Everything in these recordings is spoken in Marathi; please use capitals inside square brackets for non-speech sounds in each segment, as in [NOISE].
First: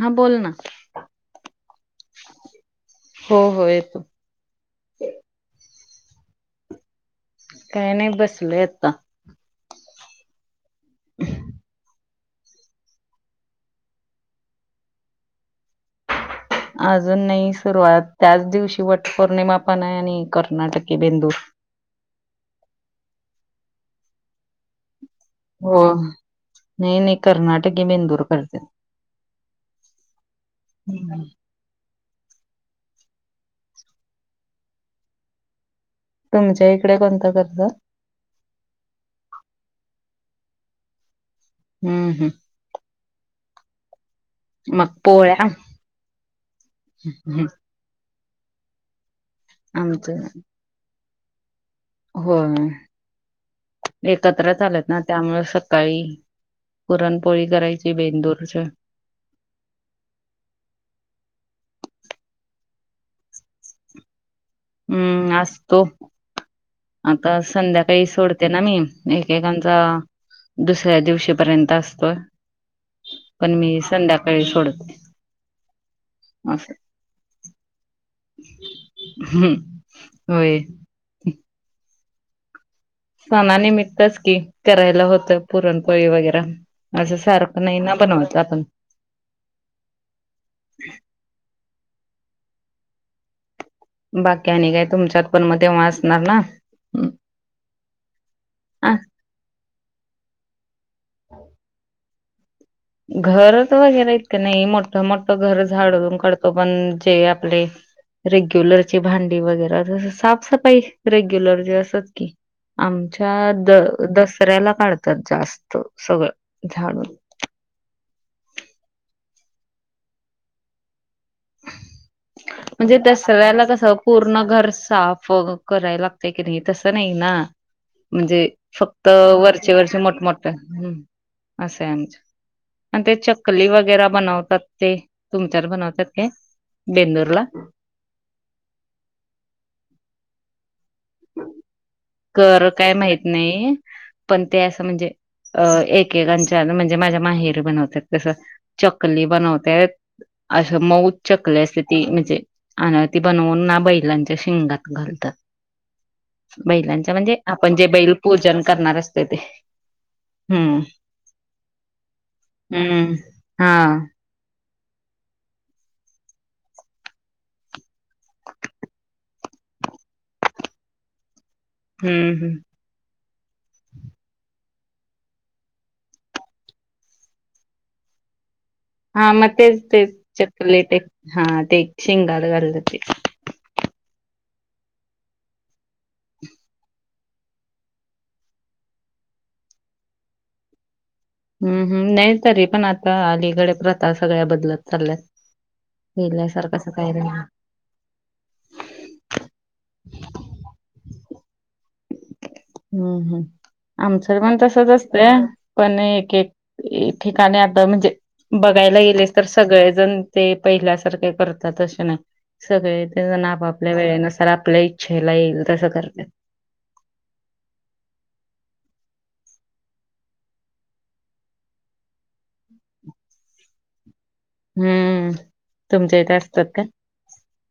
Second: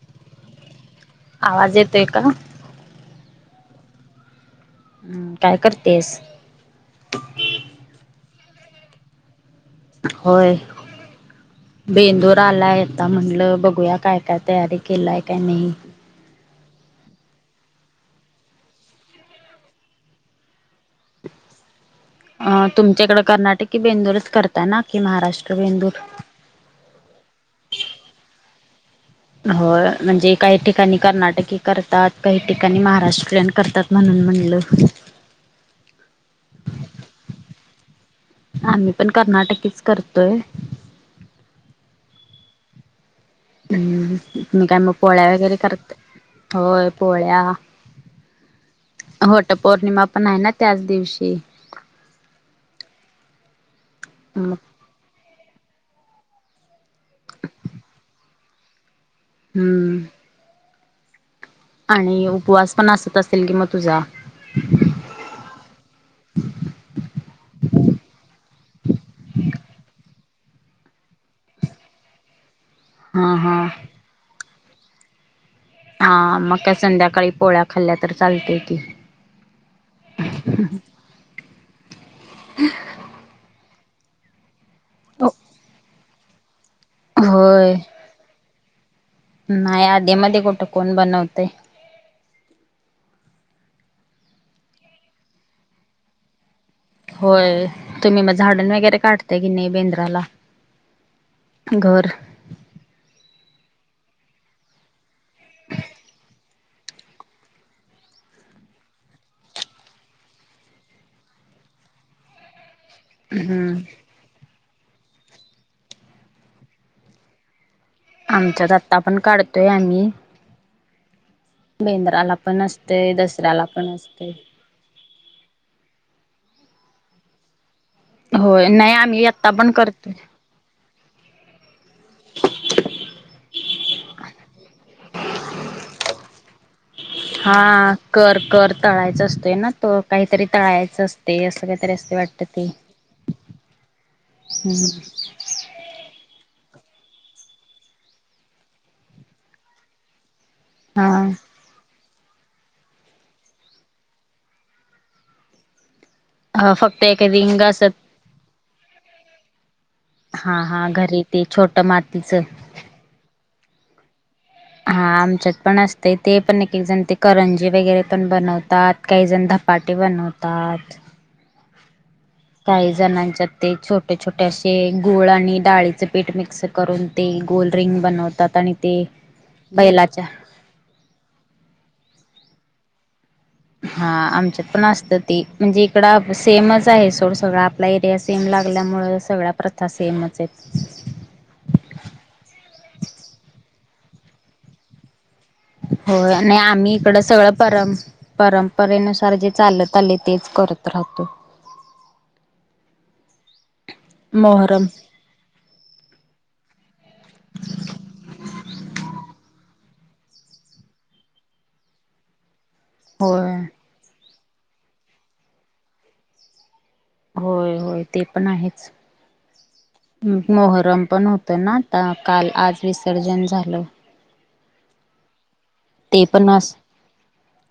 हा बोल ना आवाज येतोय का? हो हो येतो. हम्म काय करतीयस? काही नाही बसलोय आत्ता. होय. [INAUDIBLE] बेंदूर आलाय आता म्हणलं बघूया काय काय तैयारी केलाय काय नाही अजून नाही सुरुवात त्याच दिवशी वट पौर्णिमा पण आहे आणि कर्नाटकी बेंदूर. अ तुमच्याकडं कर्नाटकी बेंदूरच करता ना? कि महाराष्ट्र हो बेंदूर? नई नई कर्नाटकी बेंदूर करते होय म्हणजे काही ठिकाणी कर्नाटकी करतात काही ठिकाणी महाराष्ट्रीयन करतात म्हणून म्हणलं तुमच्या इकडे कोणता करतात? आमी पण कर्नाटकीच करतो अअ [INAUDIBLE] हम्म हम्म हम्म तुमी काय मग पोळ्या वगैरे करत होय पोळ्या हम्म. होत पौर्णिमा पण आहे ना त्याच दिवशी हो मग एकत्रच आलेत ना त्यामुळे सकाळी पुरणपोळी करायची बेंदूरच हम्म आणि उपवास पण असत असेल कि मग तुझा हम्म असतो आता संध्याकाळी सोडते ना मी एकेकांचा दुसऱ्या दिवशीपर्यंत असतोय हा पण हा मी संध्याकाळी सोडतो हा मग अस काय संध्याकाळी पोळ्या खाल्ल्या तर चालते की हम् होय हम [INAUDIBLE] हम् [UNINTELLIGIBLE] सणानिमित्तच की करायला होतं पुरणपोळी वगैरा असं सारखं होय नाही ना बनवत आपण नाही आधी मधे कुठं कोण बनवतय बाकी् आणि काय तुमच्यात पण मग तेव्हा असणार ना होय तुम्ही मग झाडण अ वगैरे काढता की नाही बेंद्राला घर घर तर वगैरे इतक नाही मोठ मोठं घर झाडून काढतो पण जे आपले रेग्युलरची भांडी वगैर साफसफाई रेग्युलर जे असत की आमच्या हम्म द दसऱ्याला काढतात जास्त सगळं झाडून आमचा दत्ता पण काढतोय आम्ही बेंद्राला पण म्हणजे असते दसऱ्याला कस पण असते पूर्ण घर साफ फो करायला लागतय की नाही तसं नाही ना म्हणजे होय नाही फक्त आम्ही आत्ता वरष पण वर्ष करतोय मोठमोठ हम् असं आहे आमचं आणि ते चकली वगैरे बनवतात ते तुमच्या बनवतात ते बेंदूरला हा कर कर तळायचा असतोय ना तो काहीतरी तळायचा सस्ते असं काहीतरी असते वाटत ते कर काय माहित नाही पण ते असं हम्म म्हणजे अ एककां म्हणजे माझ्या माहेर बनवत तस चकली बनवत असं मऊ हा चकलं अस ती म्हणजे अन ती बनवून ना बैलांच्या शिंगात घालतात फक्त बैलांच एक म्हणजे रिंग आपण जे असत बैल पूजन करणार असत ते हा हम्म हा घरी ते छोट मातीचं हम्म हा हा आमच्यात पण असते ते पण एक एक जण ते करंजी वगैरे पण बनवतात काही जण पाटी बनवतात हम्म हम्म काही जणांची त्यात ते छोटे छोटे असे गूळ आणि डाळीचे पीठ मिक्स करून ते गोल रिंग बनवतात आणि लाडू बनवतात हा म ते ते चकले ते हा ते शेंगा शेंगा चे लाडू बणवितात हा आमच्यात पण असतं ती म्हणजे इकड सेमच आहे सोड सगळं आपला एरिया सेम लागल्यामुळे आपण सर्व एकच आहे मुळेळ सगळ्या प्रथा सेमच आहेत हम्म हम् नाही तरी पण आता अलीकडे प्रथा सगळ्या बदलत चालल्यात हो आणि पहिल्यासारखंच आम्ही काय इकडं राहिलं नाही. सगळं पर परंपरेनुसार जे चालत आले तेच करतो परत लावतो हम्म हम् आमचंर पण मोहरम. तसच असत पण एक एक ठिकाणी आता म्हणजे बघायला लय लेकर सगळे ते पहिल्या सारखे करतात ना सगळेण होय आपापल्या वेळे न करतो तर आपल्या इच्छेला येईल तसं करते होय होय ते पण आहेच मोहरम पण होत ना काल आज विसर्जन झालं हम्म तुमच्या ते इथे पण असतात का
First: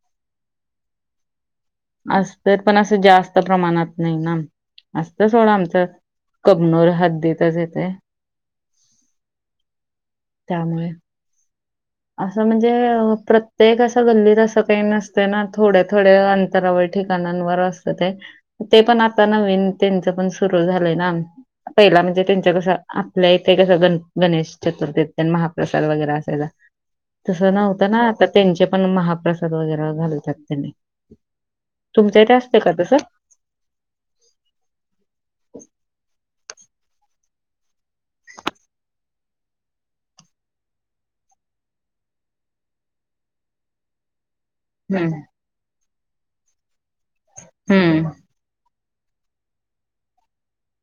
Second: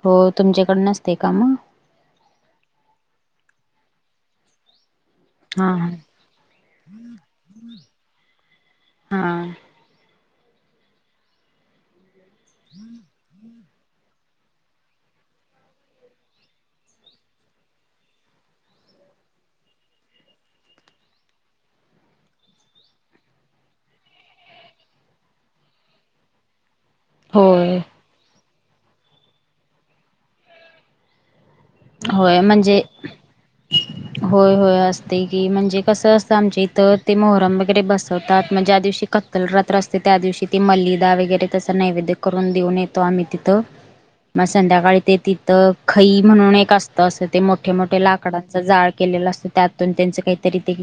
हो तुमच्याकड नसते का मग आसं पणस जास्त प्रमाणात निणाम आसपास हा कबुणुर हा दिवसात होत आहे आ त्यामुळे असं म्हणजे प्रत्येक असं गल्लीत का न ना थोड थोड अंतरा ठण अस पण आ ताई त्याच्या पण सुरू झाले ना पहिला म्हणजे गणेश चतुर्थी महाप्रसाद वगैरे असायला तसं होय नव्हतं ना आता त्यांचे पण महाप्रसाद वगैरे घालतात त्यांनी तुमच्या इथे होय असते का म्हणजे तसं होय होय असते कि म्हणजे कसं असतं आमच्या इ तर ते मोहरम वगैरे बसवतात मग ज्या दिवशी कत्तल रात्र असते त्या दिवशी ते मलिदा वगैरे तस नैवेद करून देऊन येतो आम्ही तिथं मग संध्याकाळी हम्म ते तिथं खई म्हणून एक असतं असं ते मोठे मोठे हम्म लाकडांचं जाड केले असत त्यातून त्यांच काहीतरी ते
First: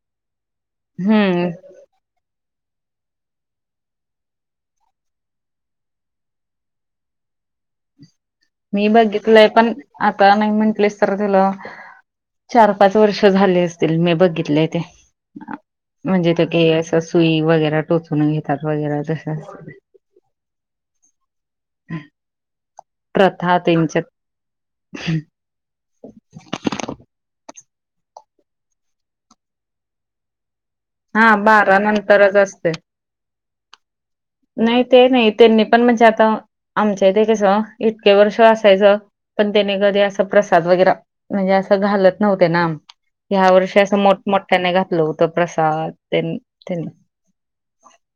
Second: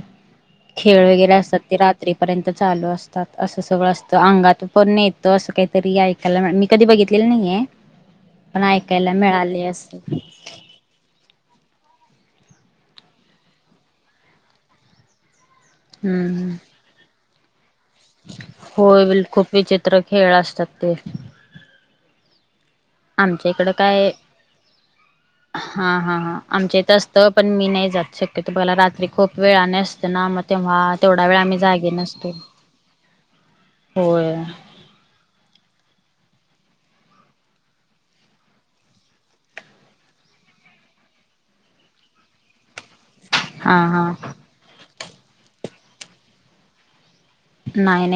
खेळ वगैरे हम्म असतात ते रात्रीपर्यंत चालू असतात असं सगळं असतं अंगात पण येतं असं काहीतरी ऐकायला मी कधी बघितलेलं नाहीय आवाज नाही मी बघितलंय पण आता नाही म्हंटले तर तुला चार पाच वर्ष झाले असतील मी बघितलेय ते म्हणजे त हम्म का असं सुई वगैर टोचून घेतात वगैरे होय तस खूप विचित्र खेळ असतात ते आमच्या इकडं काय हा हा हा आमच्यात असत. पण, मी नाही जात शक्यतो बला रात्री खूप वेळानं असतं ना म तेव्हा तेवढा हा वेळ आम्ही बारा जागे नसतो नंतरच असते होय नाही ते नाही त्यांनी पण म्हणजे आता आमच्या ते कसं इतके वर्ष असायचं पण त्याने कधी अस प्रसाद वगैरा म्हणजे अस घालत नव्हते ना ह्या वर्षी हा असं हा मोठमोठ्याने घातलं होतं प्रसाद त्यांनी [INAUDIBLE]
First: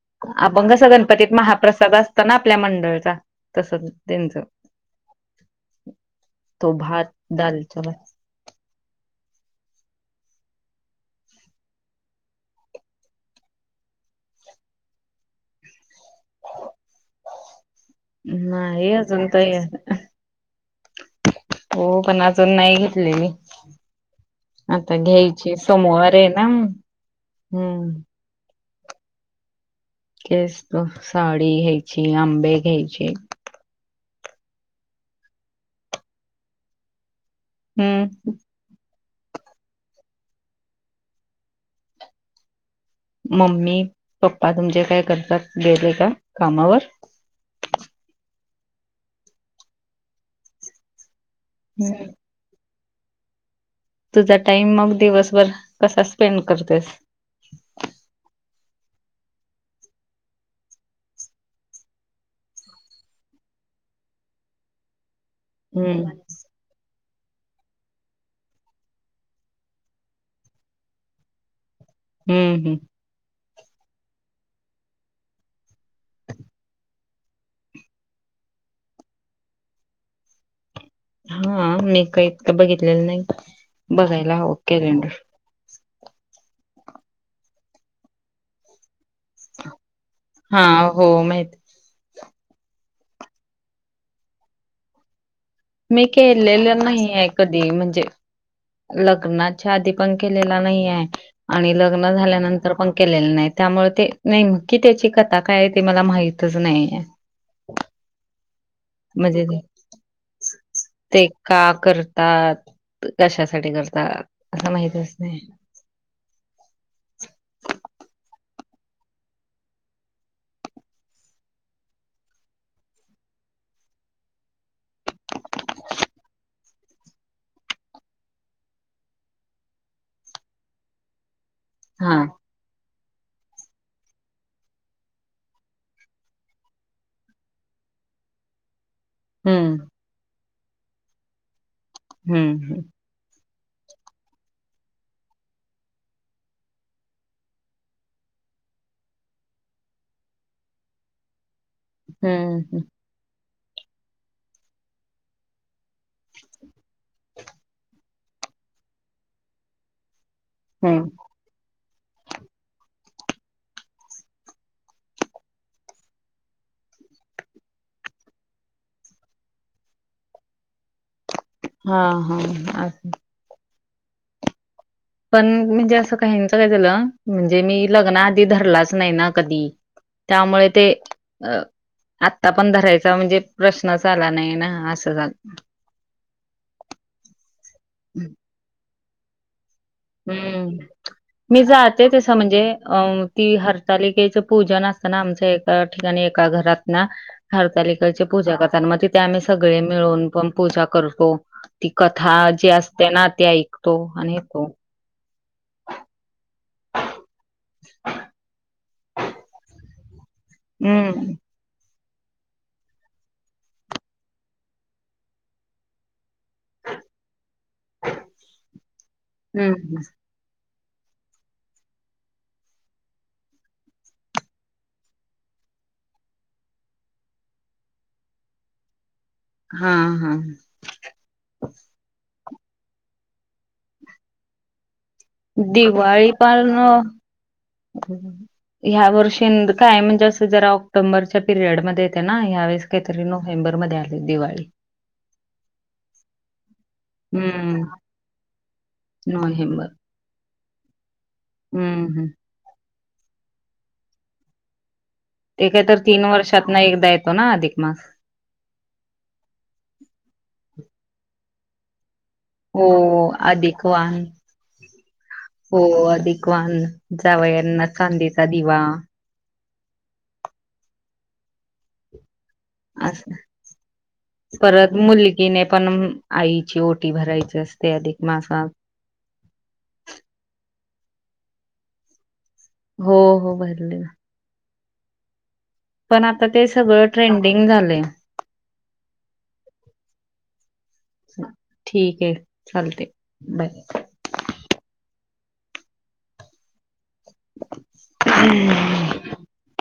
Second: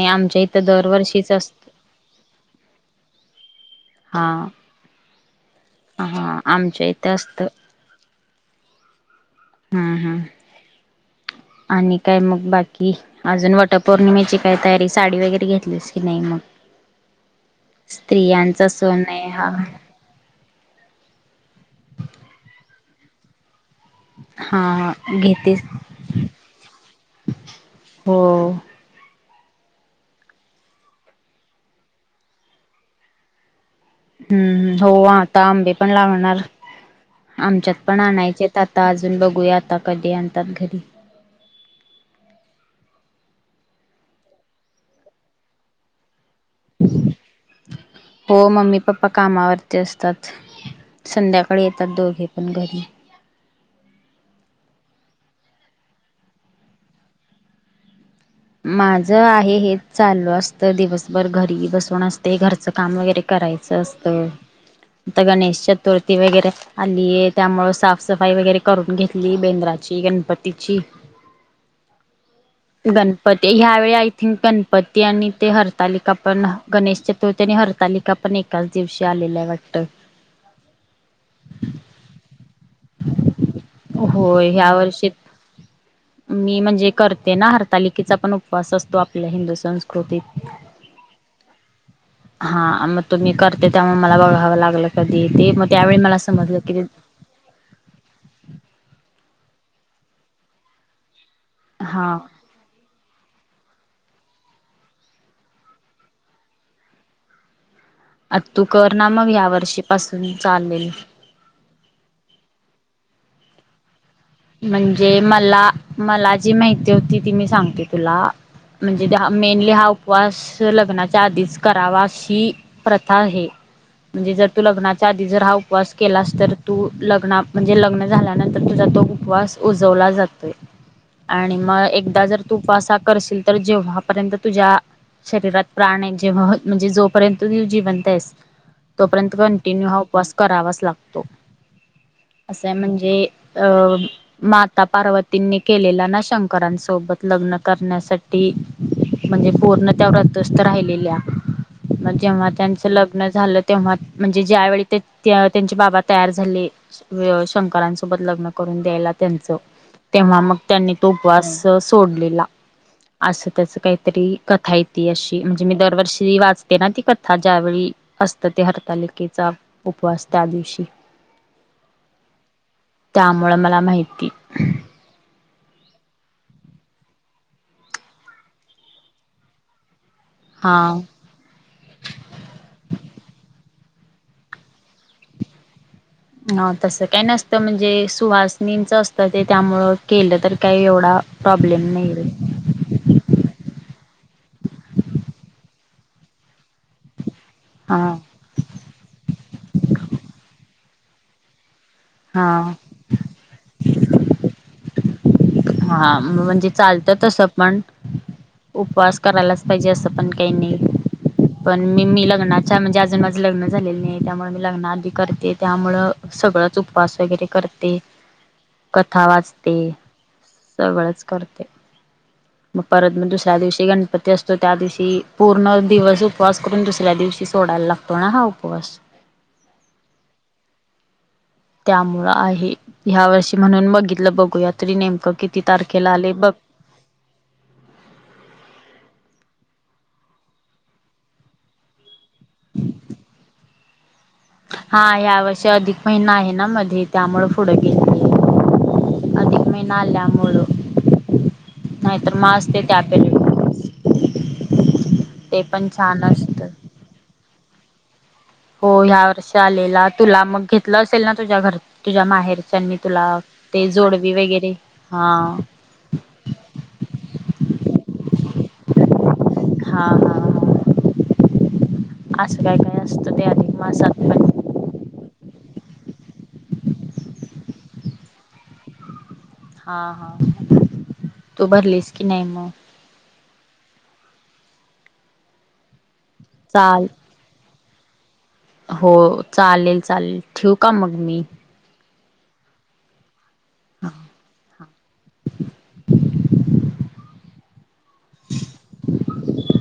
आमच्या इथं आपण कस दरवर्षीच गणपतीत असत महाप्रसाद असताना आपल्या मंडळाचा तस हा त्यांचं हा तो आमच्या भात इथं असत दालचा भात हा हा आणि काय मग बाकी अजून वटपौर्णिमेची काय तयारी साडी वगैरे घेतलीस की नाही मग स्त्रियांचा नाही सन अजून आहे तर हा हो पण अजून नाही घेतलेली हा आता घ्यायची घेतेस सोमवार आहे ना मग हम्म हो केस साडी घ्यायची आंबे घ्यायचे हम्म हो आता आंबे पण लागणार आमच्यात पण हम्म आणायचेत आता आज अजून बघूया आता कधी आणतात घरी मम्मी पप्पा तुमचे काय करतात गेले का कामावर हो मम्मी पप्पा कामावरती असतात संध्याकाळी येतात दोघे पण घरी तुझा टाईम मग दिवसभर कसा स्पेंड करतेस? माझ आहे हे चालू असतं दिवसभर घरी बसून असते घरचं काम वगैरे कर उठायचं असत, तर गणेश हम्म चतुर्थी वगैरे- आलीये त्यामुळे साफसफाई वगैरे करून घेतली बेंद्राची गणपतीची. हम्म हम्म ह्या वेळी आय थिंक गणपती आणि ते हरतालिका पण गणेश चतुर्थी आणि हरतालिका पण- पण एकाच दिवशी आलेला आहे वाटत. हा मी काही इतक बघितलेलं नाही बघायला होय हवं ह्या वर्षी कॅलेंडर. मी म्हणजे करते ना हरतालिकेचा पण उपवास असतो. आपल्या हिंदू संस्कृती - हा हो माहित हा मग तुम्ही करते त्यामुळे मला बघावं लागलं कधी - मी केलेलं नाही आहे कधी म्हणजे लग- लग्नाच्या आधी पण केलेला नाही आहे आणि हा लग्न झाल्यानंतर पण केलेलं नाही. त्यामुळे ते नेमकीि त्याची कथा काय ते मला माहितच नाही आहे. आ तू कर ना मग या वर्षी पासून. चालेल ते का करतात कशासाठी करतात? असं माहितच म्हणजे नाही मला मला जी माहिती होती ती मी सांगते तुला, म्हणजे मेनली हा उपवास लग्नाच्या आधीच करावा हशी प्रथा आहे. म्हणजे जर तू लग्नाच्या आधी जर हा उपवास केलास तर तू लग्ना म्हणजे लग्न झाल्यानंतर तुझा तो- उपवास उजवला जातोय आणि मग हा. एकदा जर तुसा- करशील तर जेव्हापर्यंत तुझ्या - शरीरात प्राण जेव्हा म्हणजे जोपर्यंत जिवंत आहेस, तोपर्यंत हम्म कंटिन्यू हा उपवास करावाच लागतो असं हम्म म्हणजे - अ माता पार्वतींनी केलेला ना शंकरांसोबत लग्न करण्यासाठी. म्हणजे पूर्ण त्या व्रतस्थ राहिलेल्या मग जेव्हा हम्म त्यांच लग्न झालं, तेव्हा म्हणजे ज्यावेळी ते त्यांचे बाबा तयार झाले शंकरांसोबत लग्न करून द्यायला त्यांच तेव्हा मग त्यांनी तो हम्म उपवास सोडलेला असं त्याच काहीतरी कथा येते अशी म्हणजे मी दरवर्षी वाचते ना ती कथा ज्यावेळी असत ते हरतालिकेचा उपवास त्या दिवशी हा हा अ त्यामुळे मला माहिती पण म्हणजे असं काहीच काय झालं म्हणजे मी लग्न आधी धरलाच नाही ना कधी त्यामुळे हा ते अ आत्ता पण धरायचा म्हणजे प्रश्न ला नाही ना असं झा हा तस काही नसतं म्हणजे सुहासनींच असतं ते त्यामुं केलं तर हम्म काही एवढं मी जाते तस म्हणजे अ ती हरतालिकेचं पूजन असताना आमचं ए ा एका घरात ना हा हरतालिकची पूजा करतात मग तिथे आम्ही सगळे मिळून पण पूजा करतो ती कथा हा जी असते ना ते ऐकतो आणि येतो हा म्हणजे चालत तसं पण उपवास करायलाच पाहिजे असं पण कानी हम्म. मी मी लग्नाच्या म्हणजे अजून माझं लग्न झालेलं नाही त्यामुळे मी लग्न आधी करते त्यामुळ सगळांच उपवास वगैरे करते कथा वाचते हम्म सगळंच करते मग परत मग दुसऱ्या दिवशी गणपती असतो त्या दिवशी पूर्ण दिवस उपवास करून दुसऱ्या दिवशी सोडायला लागतो ना हा उपवास हा हा त्यामुळ आहे ह्या वर्षी म्हणून बघितलं बघूया तरी नेम किती तारखेला दिवाळी आले बघ पण अ, ह्या वर्षी काय म्हणजे असं जरा ऑक्टोंबरच्या पिरियड मध्ये येते ना ह बावीस केरी नोव्हेबर मध्ये आली दिवाळी. हा या वर्षी अधिक महिना आहे ना मध्ये त्यामु पुढं हम्म गे अधिक नोव्हेंबर मेनल्यामुळेळं हम्म नाही हम्म. तर म अस ते त्याप ते तर तीन वर्षात ना एकदा येतो ना अधिक मास लं असेल ना तुझ्या घर तुझ्या हो माहेरच्यानी तुला ते अधिकवान जोडवी वगैरे हा जावयाना कांदेचा दिवा हा हा हा असं काय काय अस असतं ते अधिक मासात पण परत मुलगीने पण आईची ओटी भरायची असते अधिक मासात हा हा तू भरलीस की नाही मग हो हो भरले पण आता ते सगळं चाल ट्रेंडिंग झालंय हो चालेल चालेल ठेव का मग मी ठीक चालते बाय हा हा हम्